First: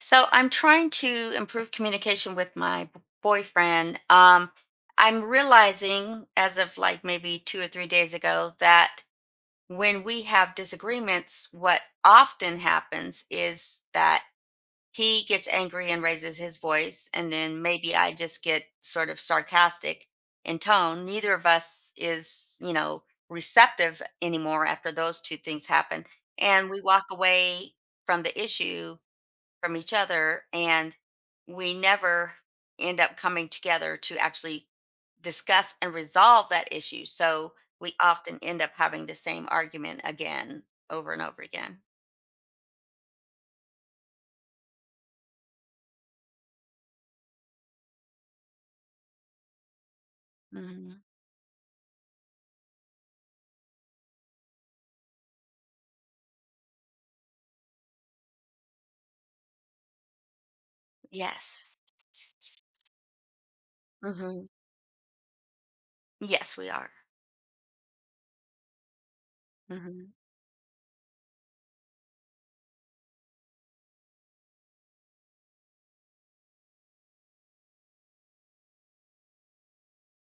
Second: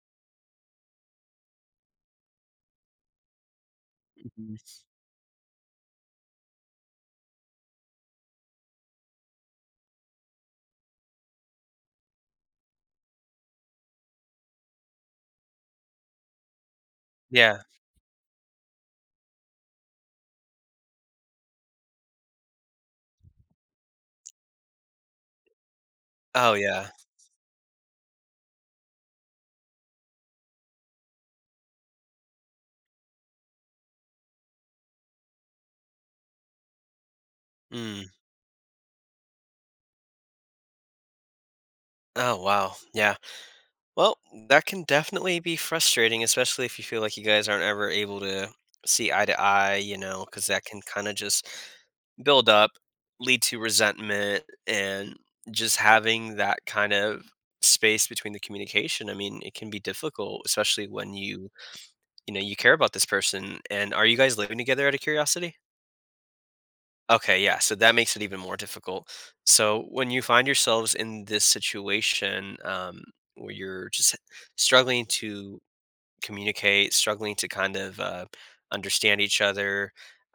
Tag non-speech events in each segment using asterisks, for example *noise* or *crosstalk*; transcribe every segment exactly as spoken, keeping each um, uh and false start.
So I'm trying to improve communication with my b- boyfriend. Um, Mm. I'm realizing as of like maybe two or three days ago that when we have disagreements, what often happens is that he gets angry and raises his voice, and Yeah. then maybe I just get sort of sarcastic in tone. Neither of us is, you know, receptive anymore after those two things happen. Oh, And we yeah. walk away from the issue, from each other, and we never end up coming together to actually discuss and resolve that issue, so we Mm. often end up having the same argument again over and over again. Oh, wow. Yeah. Well, that can definitely be frustrating, especially if you feel like you guys aren't ever able to see eye to eye, you know, because that can hmm kind of just build up, lead to resentment, and just having that kind of space between the communication. I mean, it can be difficult, especially when you, yes. you know, you care about this person. And are you guys hmm living together out of curiosity? yes, we are. Okay, yeah, so that makes it even more difficult. So when hmm you find yourselves in this situation um, where you're just struggling to communicate, struggling to kind of uh, understand each other,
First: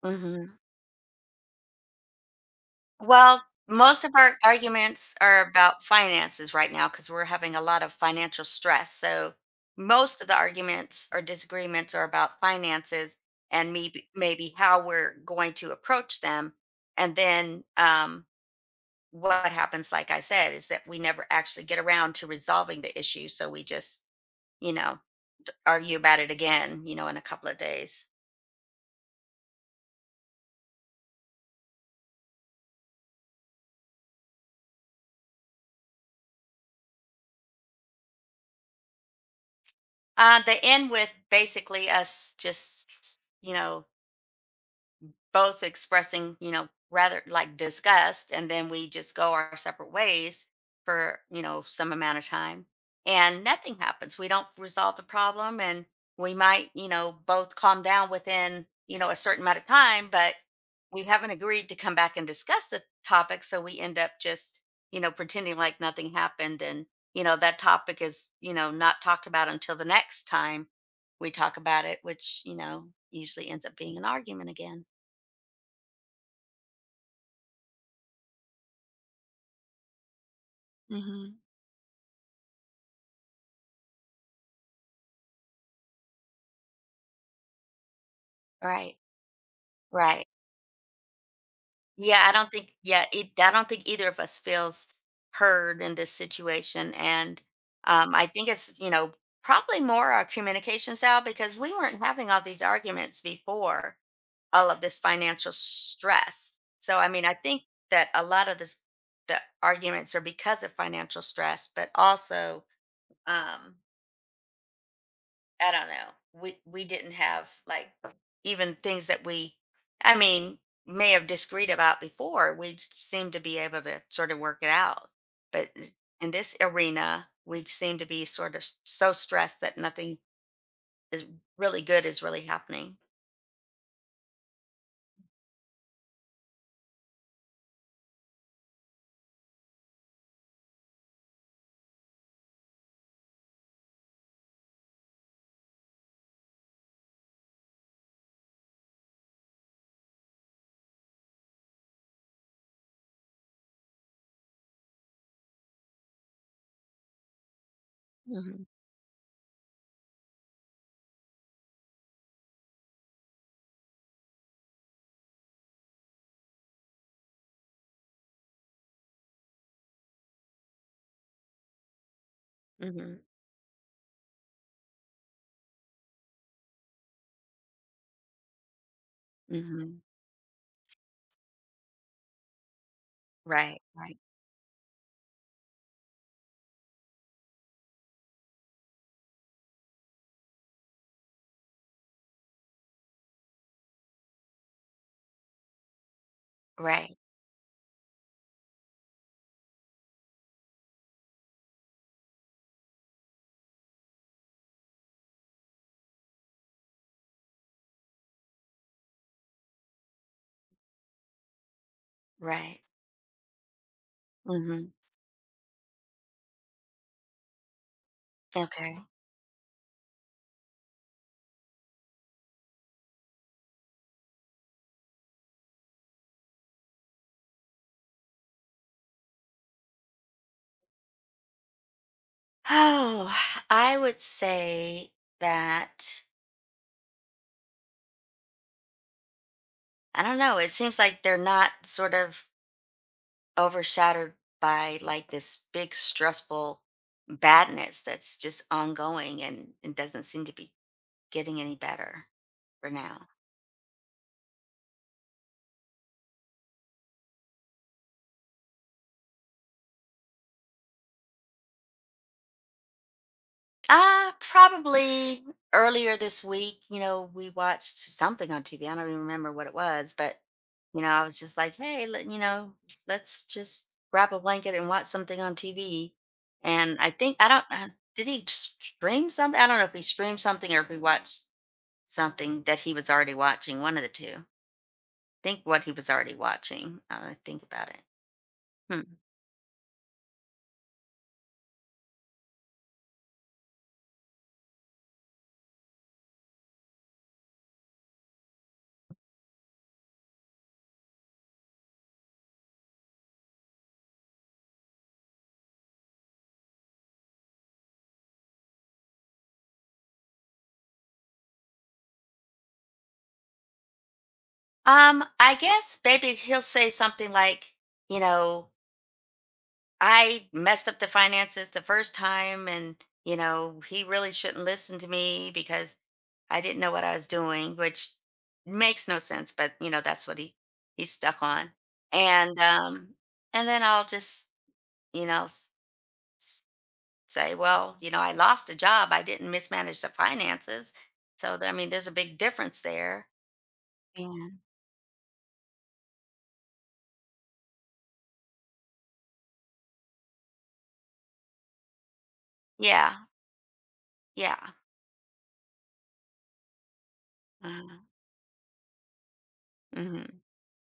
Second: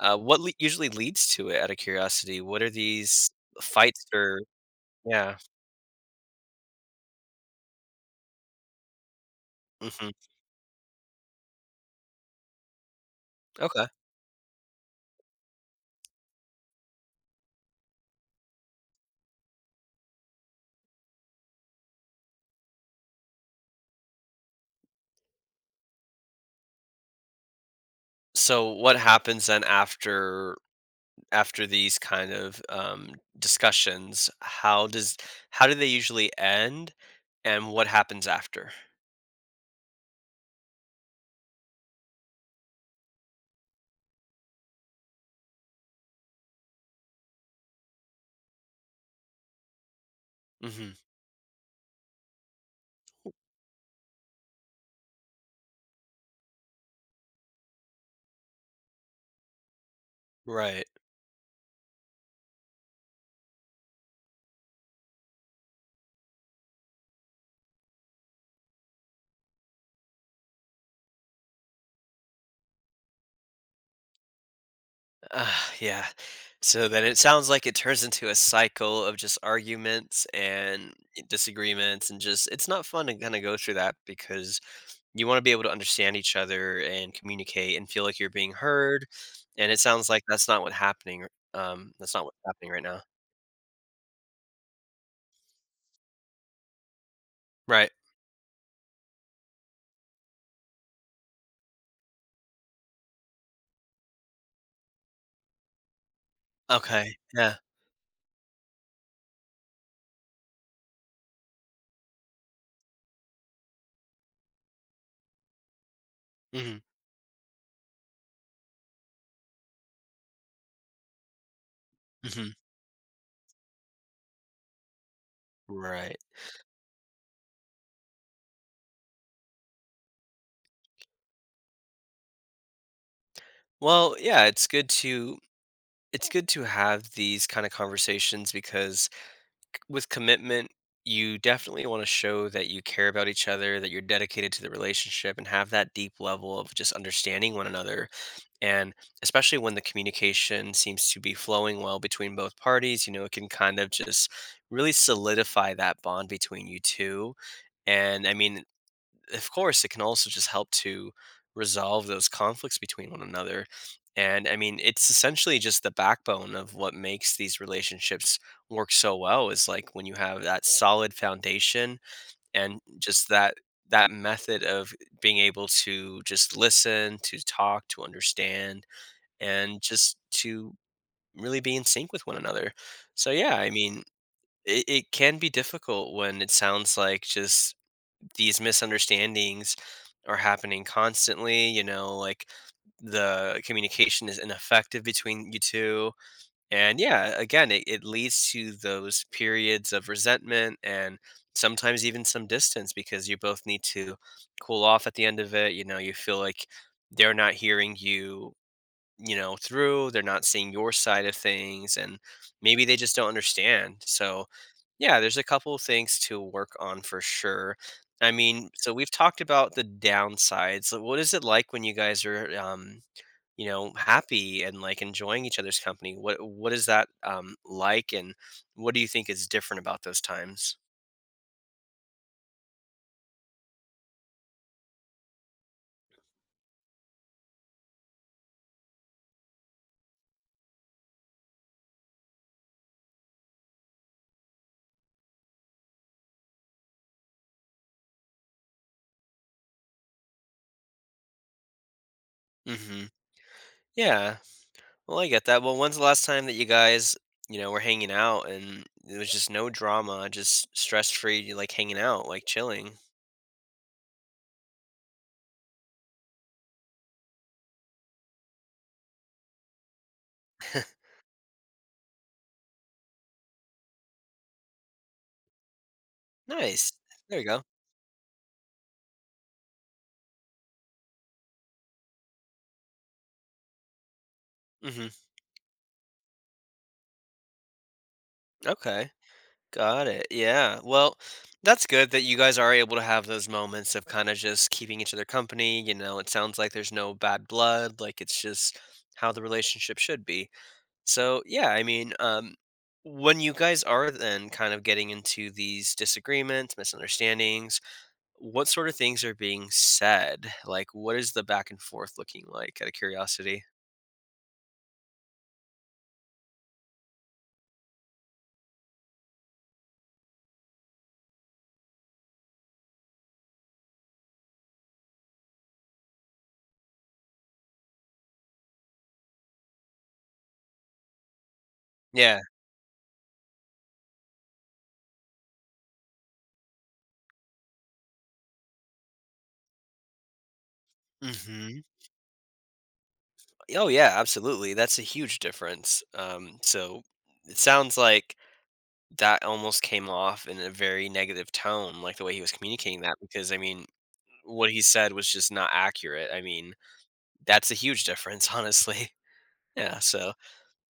uh, what le- hmm usually leads to it? Out of curiosity, what are these Well, most fights of our or arguments yeah? are about finances right now because we're having a lot of financial stress. So Hmm. most of the arguments or disagreements are about finances and Okay. maybe maybe how we're going to approach them. And then um, what happens, like I said, is that we never actually get around to resolving the issue. So we just, you know, d- argue about it again, you know, in a couple of days. So what happens then after after these kind of um, discussions? How does how do they usually end, and what happens after? Uh, they end with basically us just, you know, both expressing, you know, rather like disgust, and then we just go our separate ways Mm-hmm. for, you know, some amount of time, and nothing happens. We don't resolve the problem, and we might, you know, both calm down within, you know, a certain amount of time, but Right. we haven't agreed to come back and discuss the topic. So we end up just, you know, pretending like nothing happened. And, you know, that topic is, you know, not talked about until the next time we talk about it, which, you know, usually ends up being an argument again. Ah, yeah. So then it sounds like it turns into a cycle of just arguments and Mhm. disagreements, and just it's not fun to kind of go through that because you want to be able to understand each other and communicate and feel like you're being Right. heard. And it sounds like Right. that's not what happening. Um, that's not Yeah, I what's don't happening think right now. yeah, it I don't think either of us feels heard in this situation. And Right. um I think it's, you know, probably more our communication style, because we weren't having all these arguments before all of this financial stress. So I Okay. mean, I Yeah. think that a lot of this the arguments are because of financial stress, but also um I don't know. We Hmm. we didn't have like even things that we, I mean, may have disagreed about Hmm. before. We j- seemed to be able to sort of work it out, but s- Right. in this arena, we seem to be sort of s- so stressed that nothing is really good is really happening. Well, yeah, it's good to it's good to have these kind of conversations because with commitment, you definitely want to show that you care about each other, that you're dedicated to the relationship, and have that deep level of just understanding one another. And especially when the communication seems to be flowing well between both parties, you know, it can kind of just really solidify that bond between you two. And I mean, hmm of course it can also just help to resolve those conflicts between one another, and I mean it's essentially just the backbone of what makes these relationships work so well is like when you have that solid foundation and hmm just that that method of being able to just listen, to talk, to understand, and hmm just to really be in sync with one another. So yeah, I Right. mean, Right. it, it can be difficult when it sounds like just these misunderstandings are happening constantly, you know, like the communication is ineffective between you two. And Right. yeah, again, it, it leads to those periods of resentment and sometimes even some distance because you both need to cool off at the end of it. You know, you feel like they're not hearing you, you know, through, they're not seeing your side of things, and Right. maybe they just don't understand. So, hmm yeah, there's a couple of things to work on for sure. I mean, so Okay. we've talked about the downsides. So what is it like when you guys are um, you know, happy and like enjoying each other's company? What what is that um like, and what do you think is different about those times? Oh, I would say that I don't know. It seems like they're not sort of overshadowed by like this big stressful badness that's just ongoing and, and doesn't seem to be getting any better for Mhm. now. Yeah. Well, I get that. Well, when's the last time that you guys, you know, were hanging out and there was just no drama, just stress free, like hanging out, like chilling? Uh, probably earlier this week, you know, we watched something on T V. I don't even remember what it was, but *laughs* you know, I was just like, hey, let, you know, let's just wrap a blanket and watch something on T V. Nice. And I think There you I go. don't uh, did he stream something? I don't know if he streamed something or if he watched something that he was already watching. One of the two. I Hmm. think what he was already watching. I think about it. Okay. Hmm. Got it. Yeah. Well, that's good that you guys are able to have those moments of kind of just keeping each other company. You know, it sounds like there's no bad blood. Like it's just how the relationship should be. So, yeah, I mean, um, when you guys are then kind of getting into these disagreements, misunderstandings, what sort of things are being said? Like, what is the back and forth looking like out of curiosity? Um, I guess maybe he'll say something like, you know, I messed up the finances the first time, and you know, he really shouldn't listen to me because I didn't know what I was doing, which makes no sense, but you know, that's what he he's stuck on. Yeah. And um and then I'll just, you know, s- s- say, well, you know, I lost a job. I didn't mismanage the finances. So th- I Mhm. mean, there's a big difference there. Oh, yeah, Yeah. absolutely. That's a huge difference. Um, so it sounds like that almost came off in a very negative tone, like the way he was communicating Yeah. that, because I mean, Yeah. what he said was just not accurate. I mean, that's a Uh, huge difference, *laughs* honestly. Yeah, so mhm.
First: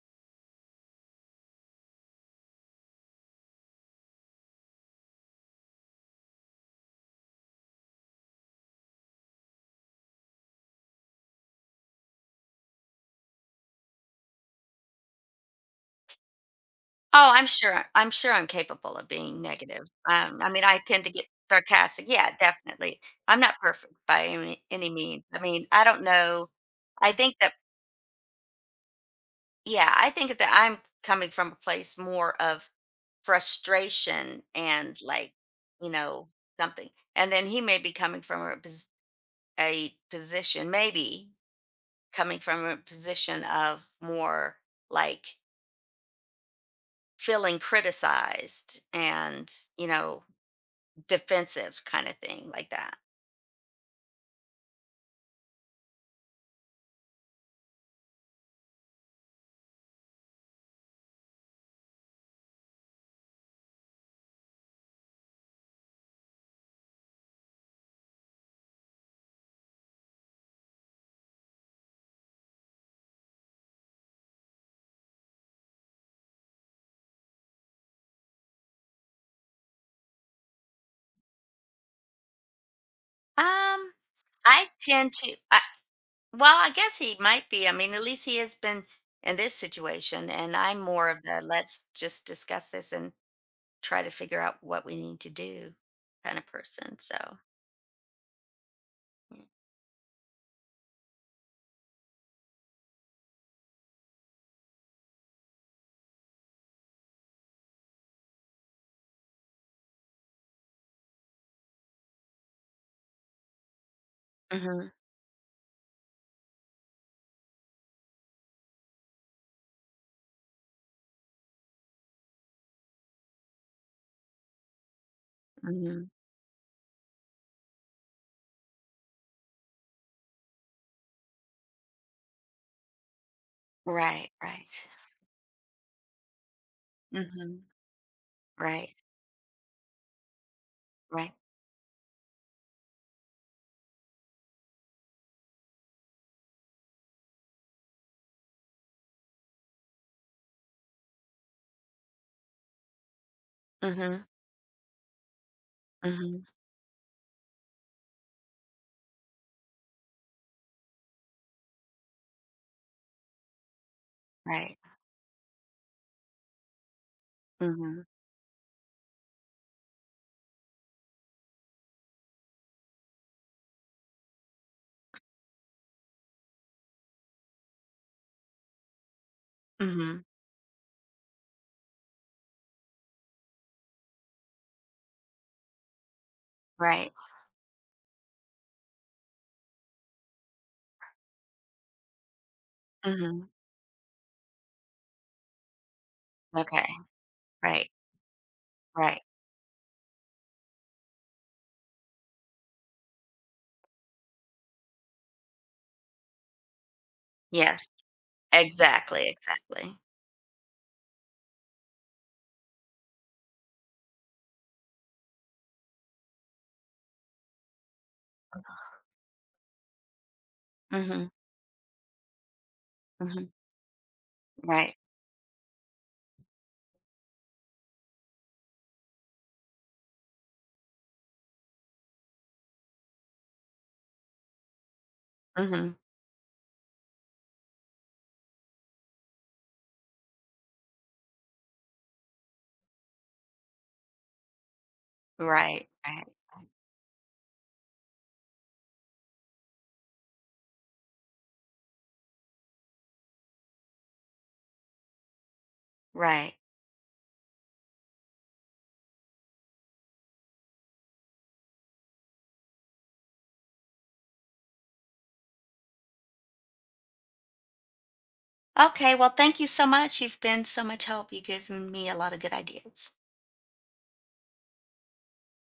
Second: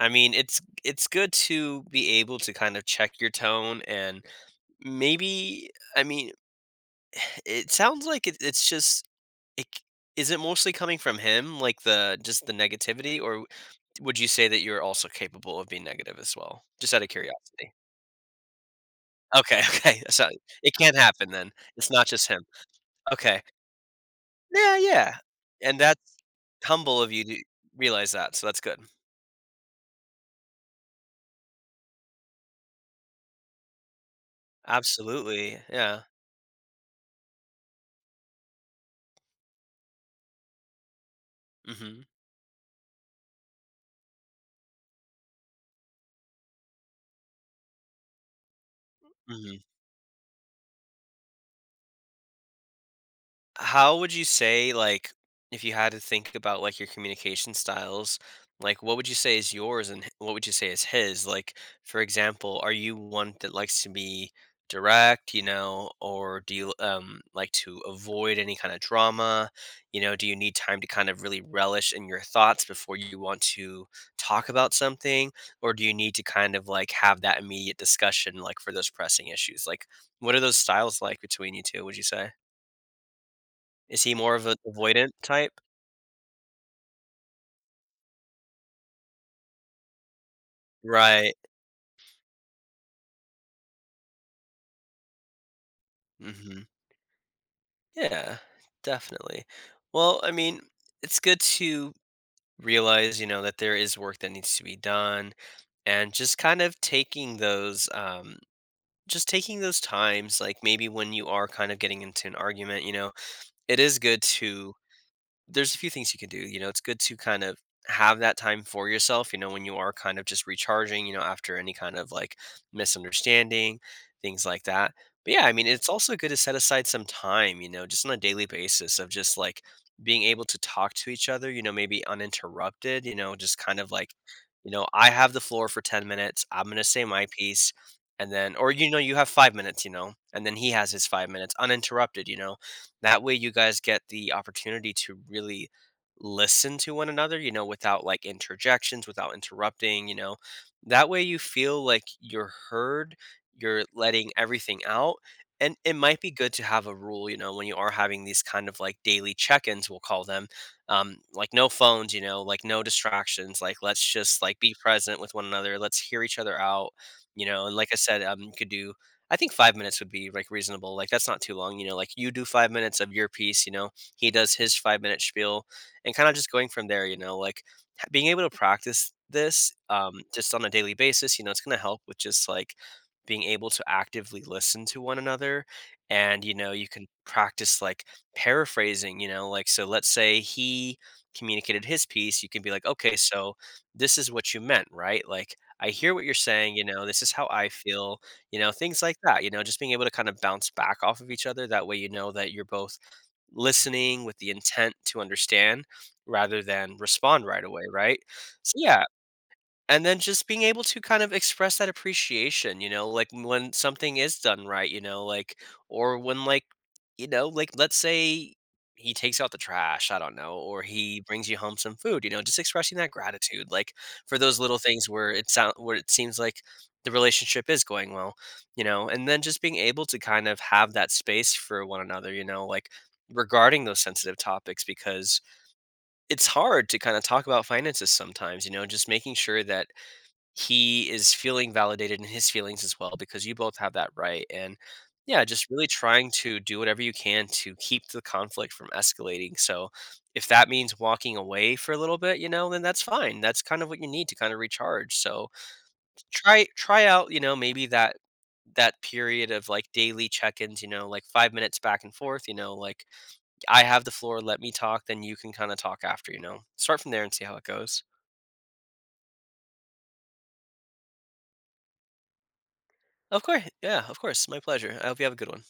I mean, it's it's good to be able to kind of check your tone and maybe I mean, it sounds like it it's just it c is it mostly coming from him, like, the just the negativity, or w- would you say that you're also capable of being negative as well? Just out of Oh, I'm curiosity. sure I'm sure I'm capable of being Okay, *laughs* negative. okay, so Um, I mean, it I can tend to get happen then, it's not sarcastic. just Yeah, him. definitely. I'm Okay. not perfect by any, Yeah, any yeah, means. I mean, and I that's don't know. humble of I you to think that, realize that, so that's good. yeah, I think that I'm coming from a place more of frustration and like, Absolutely, you yeah. know, something. And then he may be coming from a, pos- a position, maybe Mhm, coming from a position of more like feeling criticized and, mhm. you know, defensive kind of thing like that. How would you say, like, if you had to think about like your communication styles, like what would you say is yours, and h- what would you say is his? Like, for example, are you one that likes to be direct, you know, or do you um like to avoid any kind of drama? You know, do you need time to kind of really relish in your thoughts before you want to talk about something? Or do you need to kind of like have that immediate discussion like for those pressing issues? Like, what are those styles like between you two, would you say? Um, Is he more of an I avoidant tend to. type? I, well, I guess he might be. I mean, at least he has been in this situation, and I'm more of Right. the let's just discuss this and try to figure out what we need to do kind of Mhm. person. So, Yeah, definitely. Well, I mean, it's good to realize, you know, that there is work that needs to be done, and just kind of taking those um just taking those times like maybe when you are kind of getting into an argument, you know, it is good to mhm, there's a few things you can do. You know, it's good to kind of have that time for yourself, you know, when you are kind of just recharging, you know, after any kind of like misunderstanding, things like that. But yeah, I mean, it's mhm, also good to set aside some time, you know, just on a daily basis of just like being able to talk to each other, you know, maybe uninterrupted, you know, just kind of like, right, right. you know, I have the floor for ten minutes. I'm going to say my Mhm. piece. And then, or, you Right, know, you have five minutes, you know, and then he has his five right. minutes uninterrupted, you know, that way you guys get the opportunity to really listen to one another, you know, without like interjections, without interrupting, you know. That way you feel like you're heard, you're Mhm, letting everything out. And it might be mhm, good to have a rule, you know, when you are having these kind of like daily check ins, we'll call them, um, like no phones, you know, like no distractions, like let's just like be right. present with one another, let's hear each other out, you know, and like I Mhm, said, um, you could do I think five minutes would be, like, reasonable, like, that's not too long, you know, like, you do five minutes of your piece, you know, he does his five-minute spiel, and kinda just going from there, you know, like, h being able to practice this, um, mhm, just on a daily basis, you know, it's gonna help with just, like, being able to actively listen to one another, and, you know, you can right. practice, like, paraphrasing, you know, like, so let's say he communicated his piece, you can be like, "Okay, Mhm. so this is what you meant, right? Like, I hear what you're saying, you Okay, know, this is how I right, feel," you know, things like right. that, you know, just being able to kind of bounce back off of each other. That way, you know that you're both listening with the intent to understand rather than respond right away, Yes, right? So, yeah, exactly, exactly. and then just being able to kind of express that appreciation, you know, like when something is done right, you know, like or when like, you know, like let's say he takes out the trash, I don't know, or he Mhm, brings you home some food, you know, just expressing that mhm, gratitude like for those little right. things where it sound where it seems like the relationship is going well, you know, and then just being able to kind of have that space for one another, you know, like regarding those sensitive topics, because Mhm. it's hard to kind of talk about finances sometimes, you know, just making sure that he is feeling validated in his feelings as well because you both have that right. And yeah, just really Right, right, trying to do whatever you can to keep the conflict from escalating. So if that means walking away for a little bit, you know, then that's fine, that's kind of what you need to kind of recharge. So right. try try out, you know, maybe that that period of like daily check-ins, you know, like five minutes back and forth, you know, like I have the floor, let me talk, then you can kind of talk after, you know, start from there and see how it goes. Okay, well, thank you so much. You've been so much help. You've given me a lot of good ideas. Of course, yeah, of course, my pleasure, I hope you have a good one.